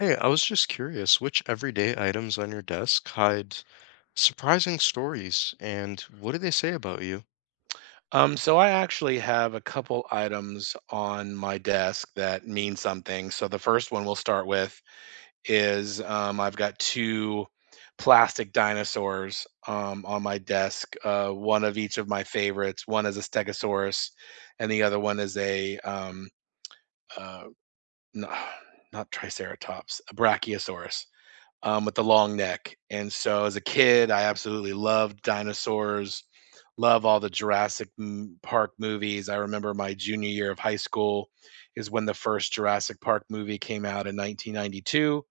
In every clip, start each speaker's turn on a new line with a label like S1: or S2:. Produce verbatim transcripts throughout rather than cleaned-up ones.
S1: Hey, I was just curious, which everyday items on your desk hide surprising stories and what do they say about you?
S2: Um, so I actually have a couple items on my desk that mean something. So the first one we'll start with is um, I've got two plastic dinosaurs um, on my desk. Uh, one of each of my favorites. One is a Stegosaurus, and the other one is a um, uh, no, not Triceratops, a Brachiosaurus um, with the long neck. And so as a kid, I absolutely loved dinosaurs, love all the Jurassic m- Park movies. I remember my junior year of high school is when the first Jurassic Park movie came out in nineteen ninety-two,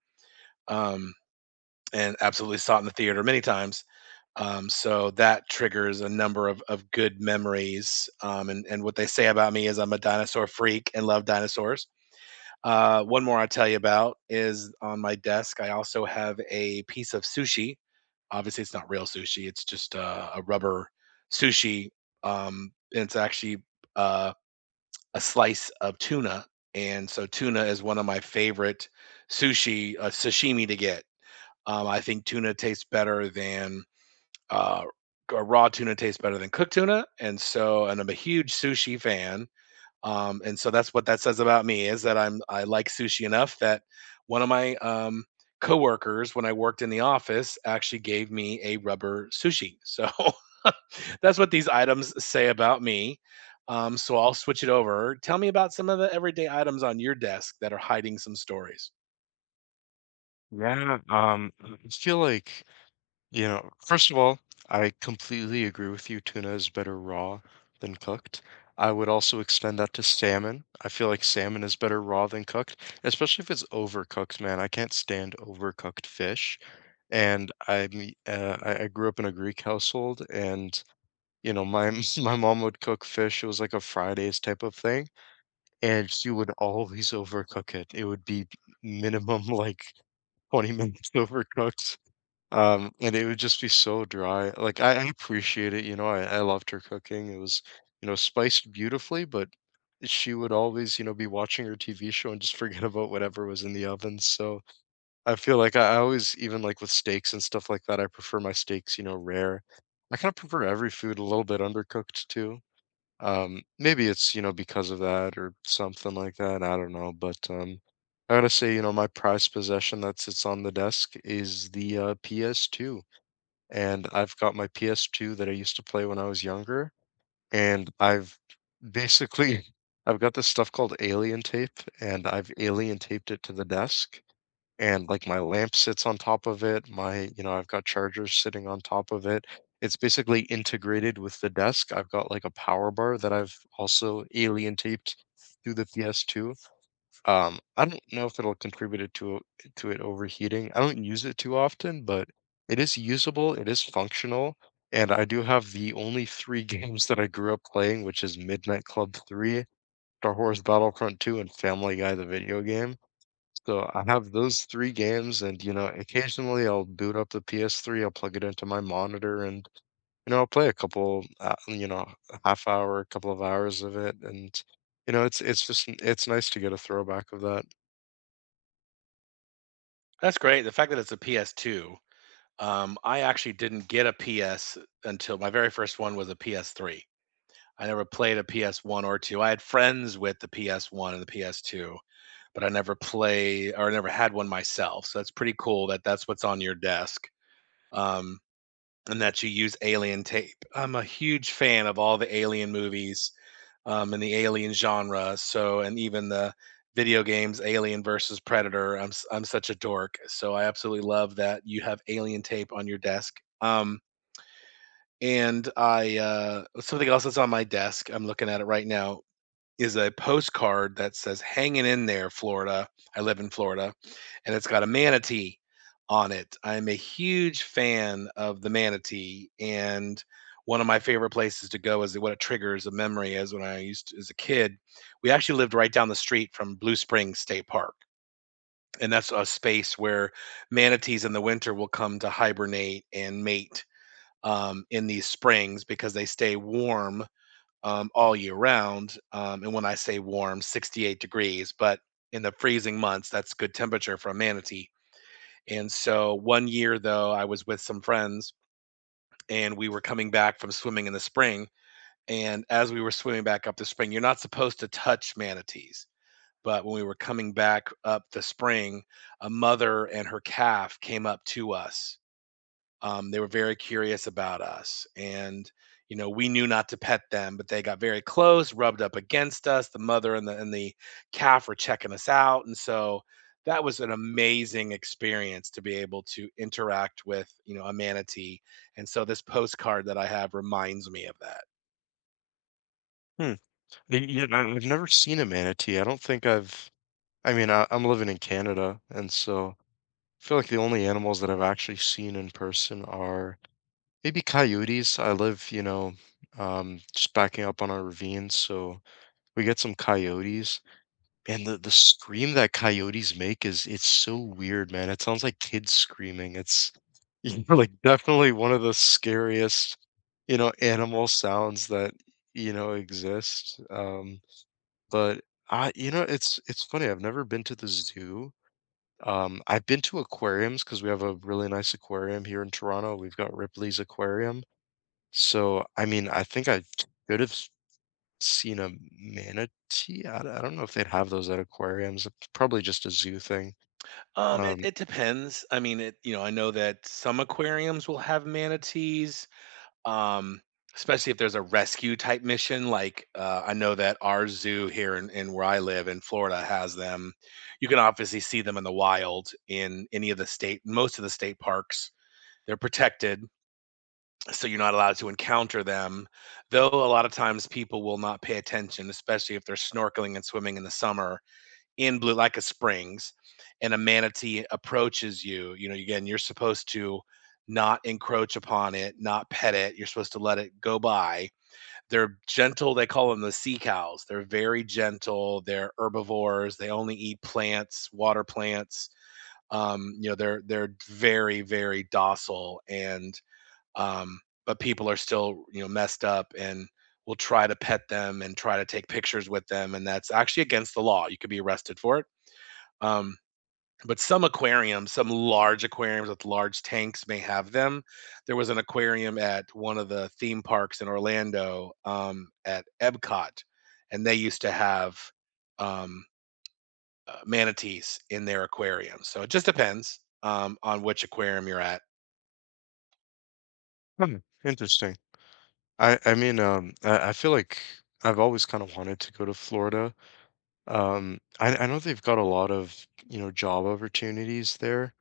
S2: um, and absolutely saw it in the theater many times. Um, so that triggers a number of, of good memories. Um, and, and what they say about me is I'm a dinosaur freak and love dinosaurs. Uh, one more I'll tell you about is on my desk. I also have a piece of sushi. Obviously, it's not real sushi. It's just uh, a rubber sushi. Um, and it's actually uh, a slice of tuna. And so tuna is one of my favorite sushi uh, sashimi to get. Um, I think tuna tastes better than uh, g- raw tuna tastes better than cooked tuna. And so, and I'm a huge sushi fan. Um, and so that's what that says about me is that I'm I like sushi enough that one of my um, coworkers when I worked in the office actually gave me a rubber sushi. So that's what these items say about me. Um, so I'll switch it over. Tell me about some of the everyday items on your desk that are hiding some stories.
S1: Yeah, um, I feel like, you know, first of all, I completely agree with you. Tuna is better raw than cooked. I would also extend that to salmon. I feel like salmon is better raw than cooked, especially if it's overcooked, man. I can't stand overcooked fish. And I'm, uh, I I grew up in a Greek household and you know, my my mom would cook fish. It was like a Fridays type of thing, and she would always overcook it. It would be minimum like twenty minutes overcooked. Um, and it would just be so dry. Like I, I appreciate it, you know, I, I loved her cooking. It was, you know, spiced beautifully, but she would always, you know, be watching her T V show and just forget about whatever was in the oven. So I feel like I, I always, even like with steaks and stuff like that, I prefer my steaks, you know, rare. I kind of prefer every food a little bit undercooked too. Um, maybe it's, you know, because of that or something like that. I don't know. But um, I gotta say, you know, my prized possession that sits on the desk is the uh, P S two. And I've got my P S two that I used to play when I was younger. And I've basically, I've got this stuff called alien tape, and I've alien taped it to the desk and like my lamp sits on top of it. My, you know, I've got chargers sitting on top of it. It's basically integrated with the desk. I've got like a power bar that I've also alien taped through the P S two. Um, I don't know if it'll contribute it to to it overheating. I don't use it too often, but it is usable. It is functional. And I do have the only three games that I grew up playing, which is Midnight Club three, Star Wars Battlefront two, and Family Guy, the video game. So I have those three games, and you know, occasionally I'll boot up the P S three, I'll plug it into my monitor, and you know, I'll play a couple, uh, you know, a half hour, a couple of hours of it, and you know, it's it's just it's nice to get a throwback of that.
S2: That's great. The fact that it's a P S two. Um, I actually didn't get a P S until my very first one was a P S three. I never played a P S one or two. I had friends with the P S one and the P S two, but I never play or never had one myself. So that's pretty cool that that's what's on your desk, um, and that you use Alien tape. I'm a huge fan of all the Alien movies, um, and the Alien genre. So, and even the video games Alien versus Predator. I'm s- I'm such a dork, so I absolutely love that you have Alien tape on your desk. Um, and I uh, Something else that's on my desk. I'm looking at it right now is a postcard that says "Hanging in there, Florida." I live in Florida, and it's got a manatee on it. I'm a huge fan of the manatee, and one of my favorite places to go is what it triggers a memory is when I used to, as a kid. We actually lived right down the street from Blue Springs State Park, and that's a space where manatees in the winter will come to hibernate and mate um, in these springs because they stay warm um, all year round. Um, and when I say warm, sixty-eight degrees, but in the freezing months, that's good temperature for a manatee. And so one year, though, I was with some friends and we were coming back from swimming in the spring. And as we were swimming back up the spring, you're not supposed to touch manatees. But when we were coming back up the spring, a mother and her calf came up to us, um, they were very curious about us, and you know, we knew not to pet them, but they got very close, rubbed up against us. The mother and the and the calf were checking us out, and so that was an amazing experience to be able to interact with, you know, a manatee. And so this postcard that I have reminds me of that.
S1: Hmm. Y- Yeah, I- I've never seen a manatee. I don't think I've. I mean, I, I'm living in Canada, and so I feel like the only animals that I've actually seen in person are maybe coyotes. I live, you know, um, just backing up on a ravine, so we get some coyotes. And the the scream that coyotes make is it's so weird, man. It sounds like kids screaming. It's you know, like definitely one of the scariest, you know, animal sounds that, you know, exist. Um, but I, you know, it's it's funny. I've never been to the zoo. Um, I've been to aquariums because we have a really nice aquarium here in Toronto. We've got Ripley's Aquarium. So, I mean, I think I should have seen a manatee. I d- I don't know if they'd have those at aquariums. It's probably just a zoo thing.
S2: um it,
S1: Um,
S2: it depends. I mean, it, you know, I know that some aquariums will have manatees, um, especially if there's a rescue type mission. Like uh, I know that our zoo here in, in where I live in Florida has them. You can obviously see them in the wild in any of the state, most of the state parks. They're protected, so you're not allowed to encounter them. Though a lot of times people will not pay attention, especially if they're snorkeling and swimming in the summer in blue like a springs, and a manatee approaches you. You know, again, you're supposed to not encroach upon it, not pet it, you're supposed to let it go by. They're gentle, they call them the sea cows. They're very gentle, they're herbivores, they only eat plants, water plants. Um you know, they're they're very very docile. And um but people are still, you know, messed up and will try to pet them and try to take pictures with them, and that's actually against the law. You could be arrested for it. um, but some aquariums, some large aquariums with large tanks may have them. There was an aquarium at one of the theme parks in Orlando, um, at Epcot, and they used to have um, uh, manatees in their aquarium. So it just depends um, on which aquarium you're at.
S1: hmm, interesting. I I mean, um, I, I feel like I've always kind of wanted to go to Florida. Um, I I know they've got a lot of you know job opportunities there.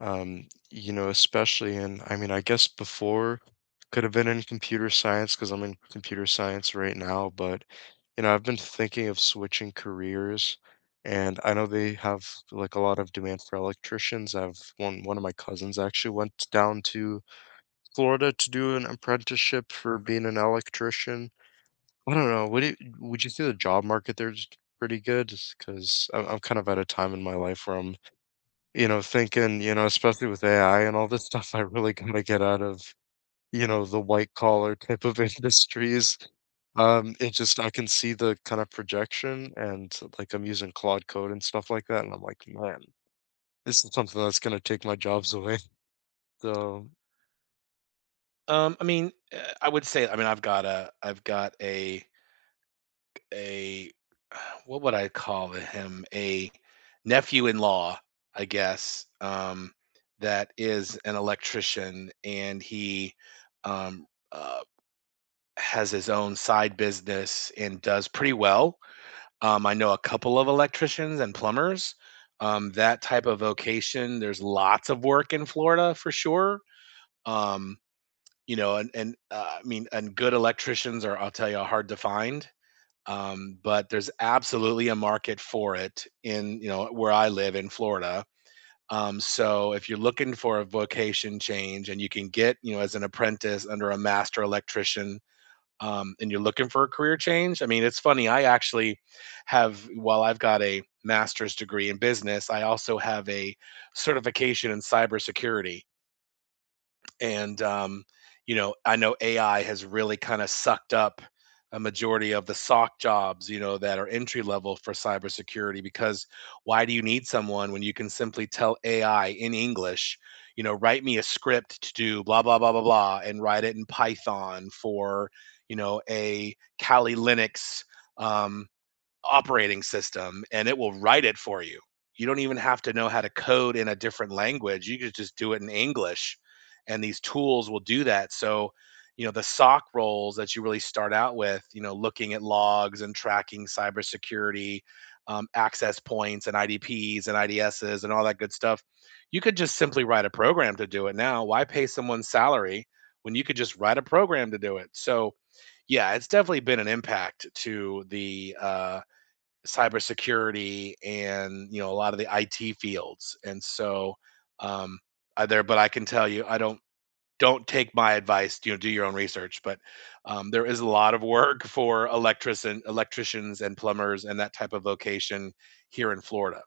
S1: Um, you know, especially in I mean, I guess before could have been in computer science because I'm in computer science right now, but you know, I've been thinking of switching careers, and I know they have like a lot of demand for electricians. I've one one of my cousins actually went down to Florida to do an apprenticeship for being an electrician. I don't know. Would you would you say the job market there's pretty good? Because I'm I'm kind of at a time in my life where I'm, you know, thinking, you know, especially with A I and all this stuff, I really gotta get out of you know, the white collar type of industries. Um, it just I can see the kind of projection and like I'm using Claude Code and stuff like that, and I'm like, man, this is something that's gonna take my jobs away. So
S2: Um, I mean, uh, I would say, I mean, I've got a, I've got a a what would I call him? A nephew-in-law, I guess, um, that is an electrician, and he um, uh, has his own side business and does pretty well. Um, I know a couple of electricians and plumbers. Um, that type of vocation, there's lots of work in Florida for sure. Um, you know, and and uh, I mean, and good electricians are, I'll tell you, hard to find, um, but there's absolutely a market for it in, you know, where I live in Florida. Um, so if you're looking for a vocation change and you can get, you know, as an apprentice under a master electrician, um, and you're looking for a career change, I mean, it's funny. I actually have, while I've got a master's degree in business, I also have a certification in cybersecurity. And um, You know, I know AI has really kind of sucked up a majority of the sock jobs, you know, that are entry level for cybersecurity, because why do you need someone when you can simply tell AI in English, you know, write me a script to do blah blah blah blah blah and write it in Python for, you know, a Kali Linux um, operating system, and it will write it for you. You don't even have to know how to code in a different language. You could just do it in English and these tools will do that. So, you know, the S O C roles that you really start out with, you know, looking at logs and tracking cybersecurity, um, access points and I D Ps and I D Ss and all that good stuff. You could just simply write a program to do it now. Why pay someone's salary when you could just write a program to do it? So, yeah, it's definitely been an impact to the uh, cybersecurity and, you know, a lot of the I T fields. And so um I there but I can tell you, I don't don't take my advice, you know, do your own research, but um there is a lot of work for electrician electricians and plumbers and that type of vocation here in Florida.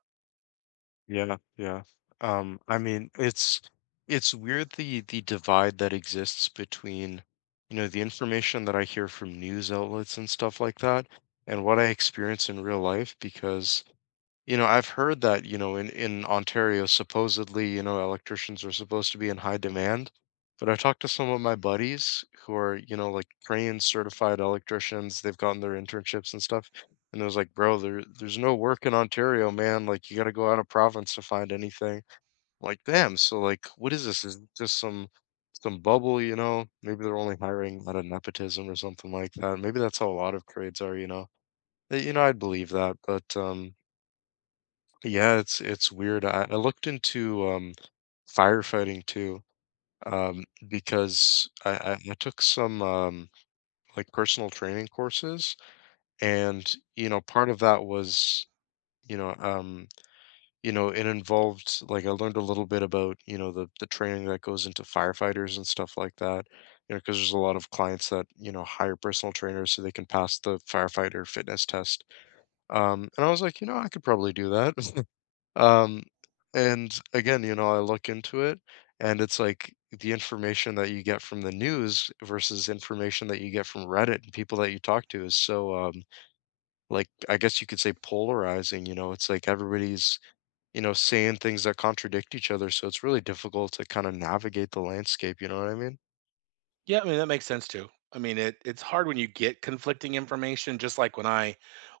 S1: yeah, yeah. Um, I mean, it's it's weird the the divide that exists between, you know, the information that I hear from news outlets and stuff like that, and what I experience in real life because you know, I've heard that, you know, in in Ontario, supposedly, you know, electricians are supposed to be in high demand. But I talked to some of my buddies who are, you know, like trained certified electricians. They've gotten their internships and stuff. And it was like, bro, there there's no work in Ontario, man. Like you gotta go out of province to find anything. Like, damn, so like what is this? Is it just some some bubble, you know? Maybe they're only hiring out of nepotism or something like that. Maybe that's how a lot of trades are, you know. Uh, You know, I'd believe that, but um yeah, it's it's weird. I, I looked into um firefighting too, um, because I, I, I took some um like personal training courses and you know part of that was you know um you know it involved like I learned a little bit about you know the the training that goes into firefighters and stuff like that. You know, because there's a lot of clients that, you know, hire personal trainers so they can pass the firefighter fitness test. Um, and I was like, you know, I could probably do that. Um, and again, you know, I look into it and it's like the information that you get from the news versus information that you get from Reddit and people that you talk to is so um like I guess you could say polarizing, you know, it's like everybody's, you know, saying things that contradict each other, so it's really difficult to kind of navigate the landscape, you know what I mean?
S2: Yeah, I mean, that makes sense too. I mean, it it's hard when you get conflicting information, just like when I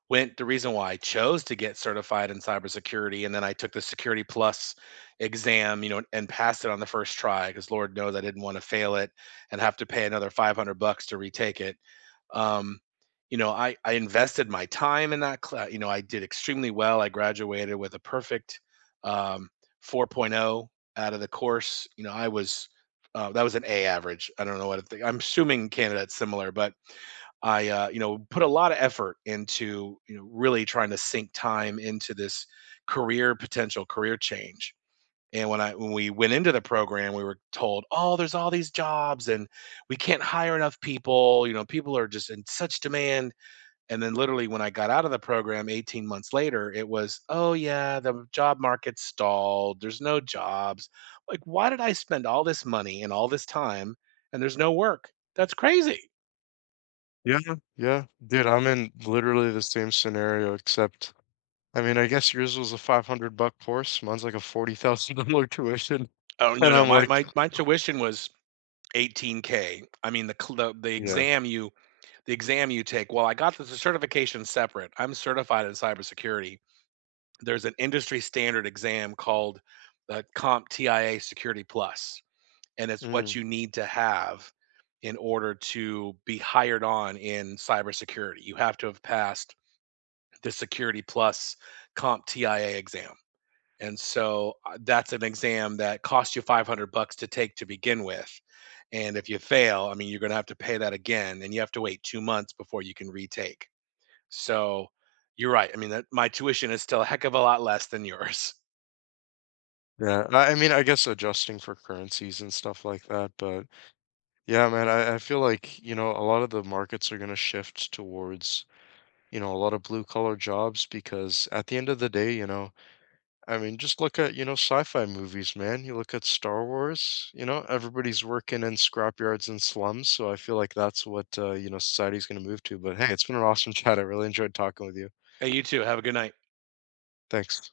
S2: went the reason why I chose to get certified in cybersecurity, and then I took the Security Plus exam, you know, and passed it on the first try because Lord knows I didn't want to fail it and have to pay another five hundred bucks to retake it. Um, you know, I I invested my time in that class. You know, I did extremely well. I graduated with a perfect um 4.0 out of the course. You know, I was uh, that was an A average. I don't know what I think. I'm assuming Canada's similar, but I, uh, you know, put a lot of effort into, you know, really trying to sink time into this career potential career change. And when I when we went into the program, we were told, "Oh, there's all these jobs, and we can't hire enough people. You know, people are just in such demand." And then literally when I got out of the program eighteen months later, it was, oh yeah, the job market stalled. There's no jobs. Like, why did I spend all this money and all this time and there's no work? That's crazy.
S1: Yeah, yeah. Dude, I'm in literally the same scenario except I mean, I guess yours was a five hundred buck course, mine's like a forty thousand dollars tuition.
S2: Oh no,
S1: And
S2: no.
S1: I'm
S2: My
S1: like,
S2: my my tuition was eighteen K. I mean the cl- the, the
S1: yeah.
S2: exam you the exam you take. Well, I got the certification separate. I'm certified in cybersecurity. There's an industry standard exam called the Comp T I A Security Plus, and it's
S1: Mm.
S2: what you need to have in order to be hired on in cybersecurity. You have to have passed the Security Plus CompTIA exam. And so uh, that's an exam that costs you five hundred bucks to take to begin with. And if you fail, I mean, you're going to have to pay that again and you have to wait two months before you can retake. So you're right. I mean, that, my tuition is still a heck of a lot less than yours.
S1: Yeah. I I mean, I guess adjusting for currencies and stuff like that. But yeah, man, I, I feel like, you know, a lot of the markets are going to shift towards, you know, a lot of blue collar jobs because at the end of the day, you know, I mean, just look at, you know, sci-fi movies, man. You look at Star Wars, you know, everybody's working in scrapyards and slums. So I feel like that's what, uh, you know, society's going to move to. But hey, it's been an awesome chat. I really enjoyed talking with you.
S2: Hey, you too. Have a good night.
S1: Thanks.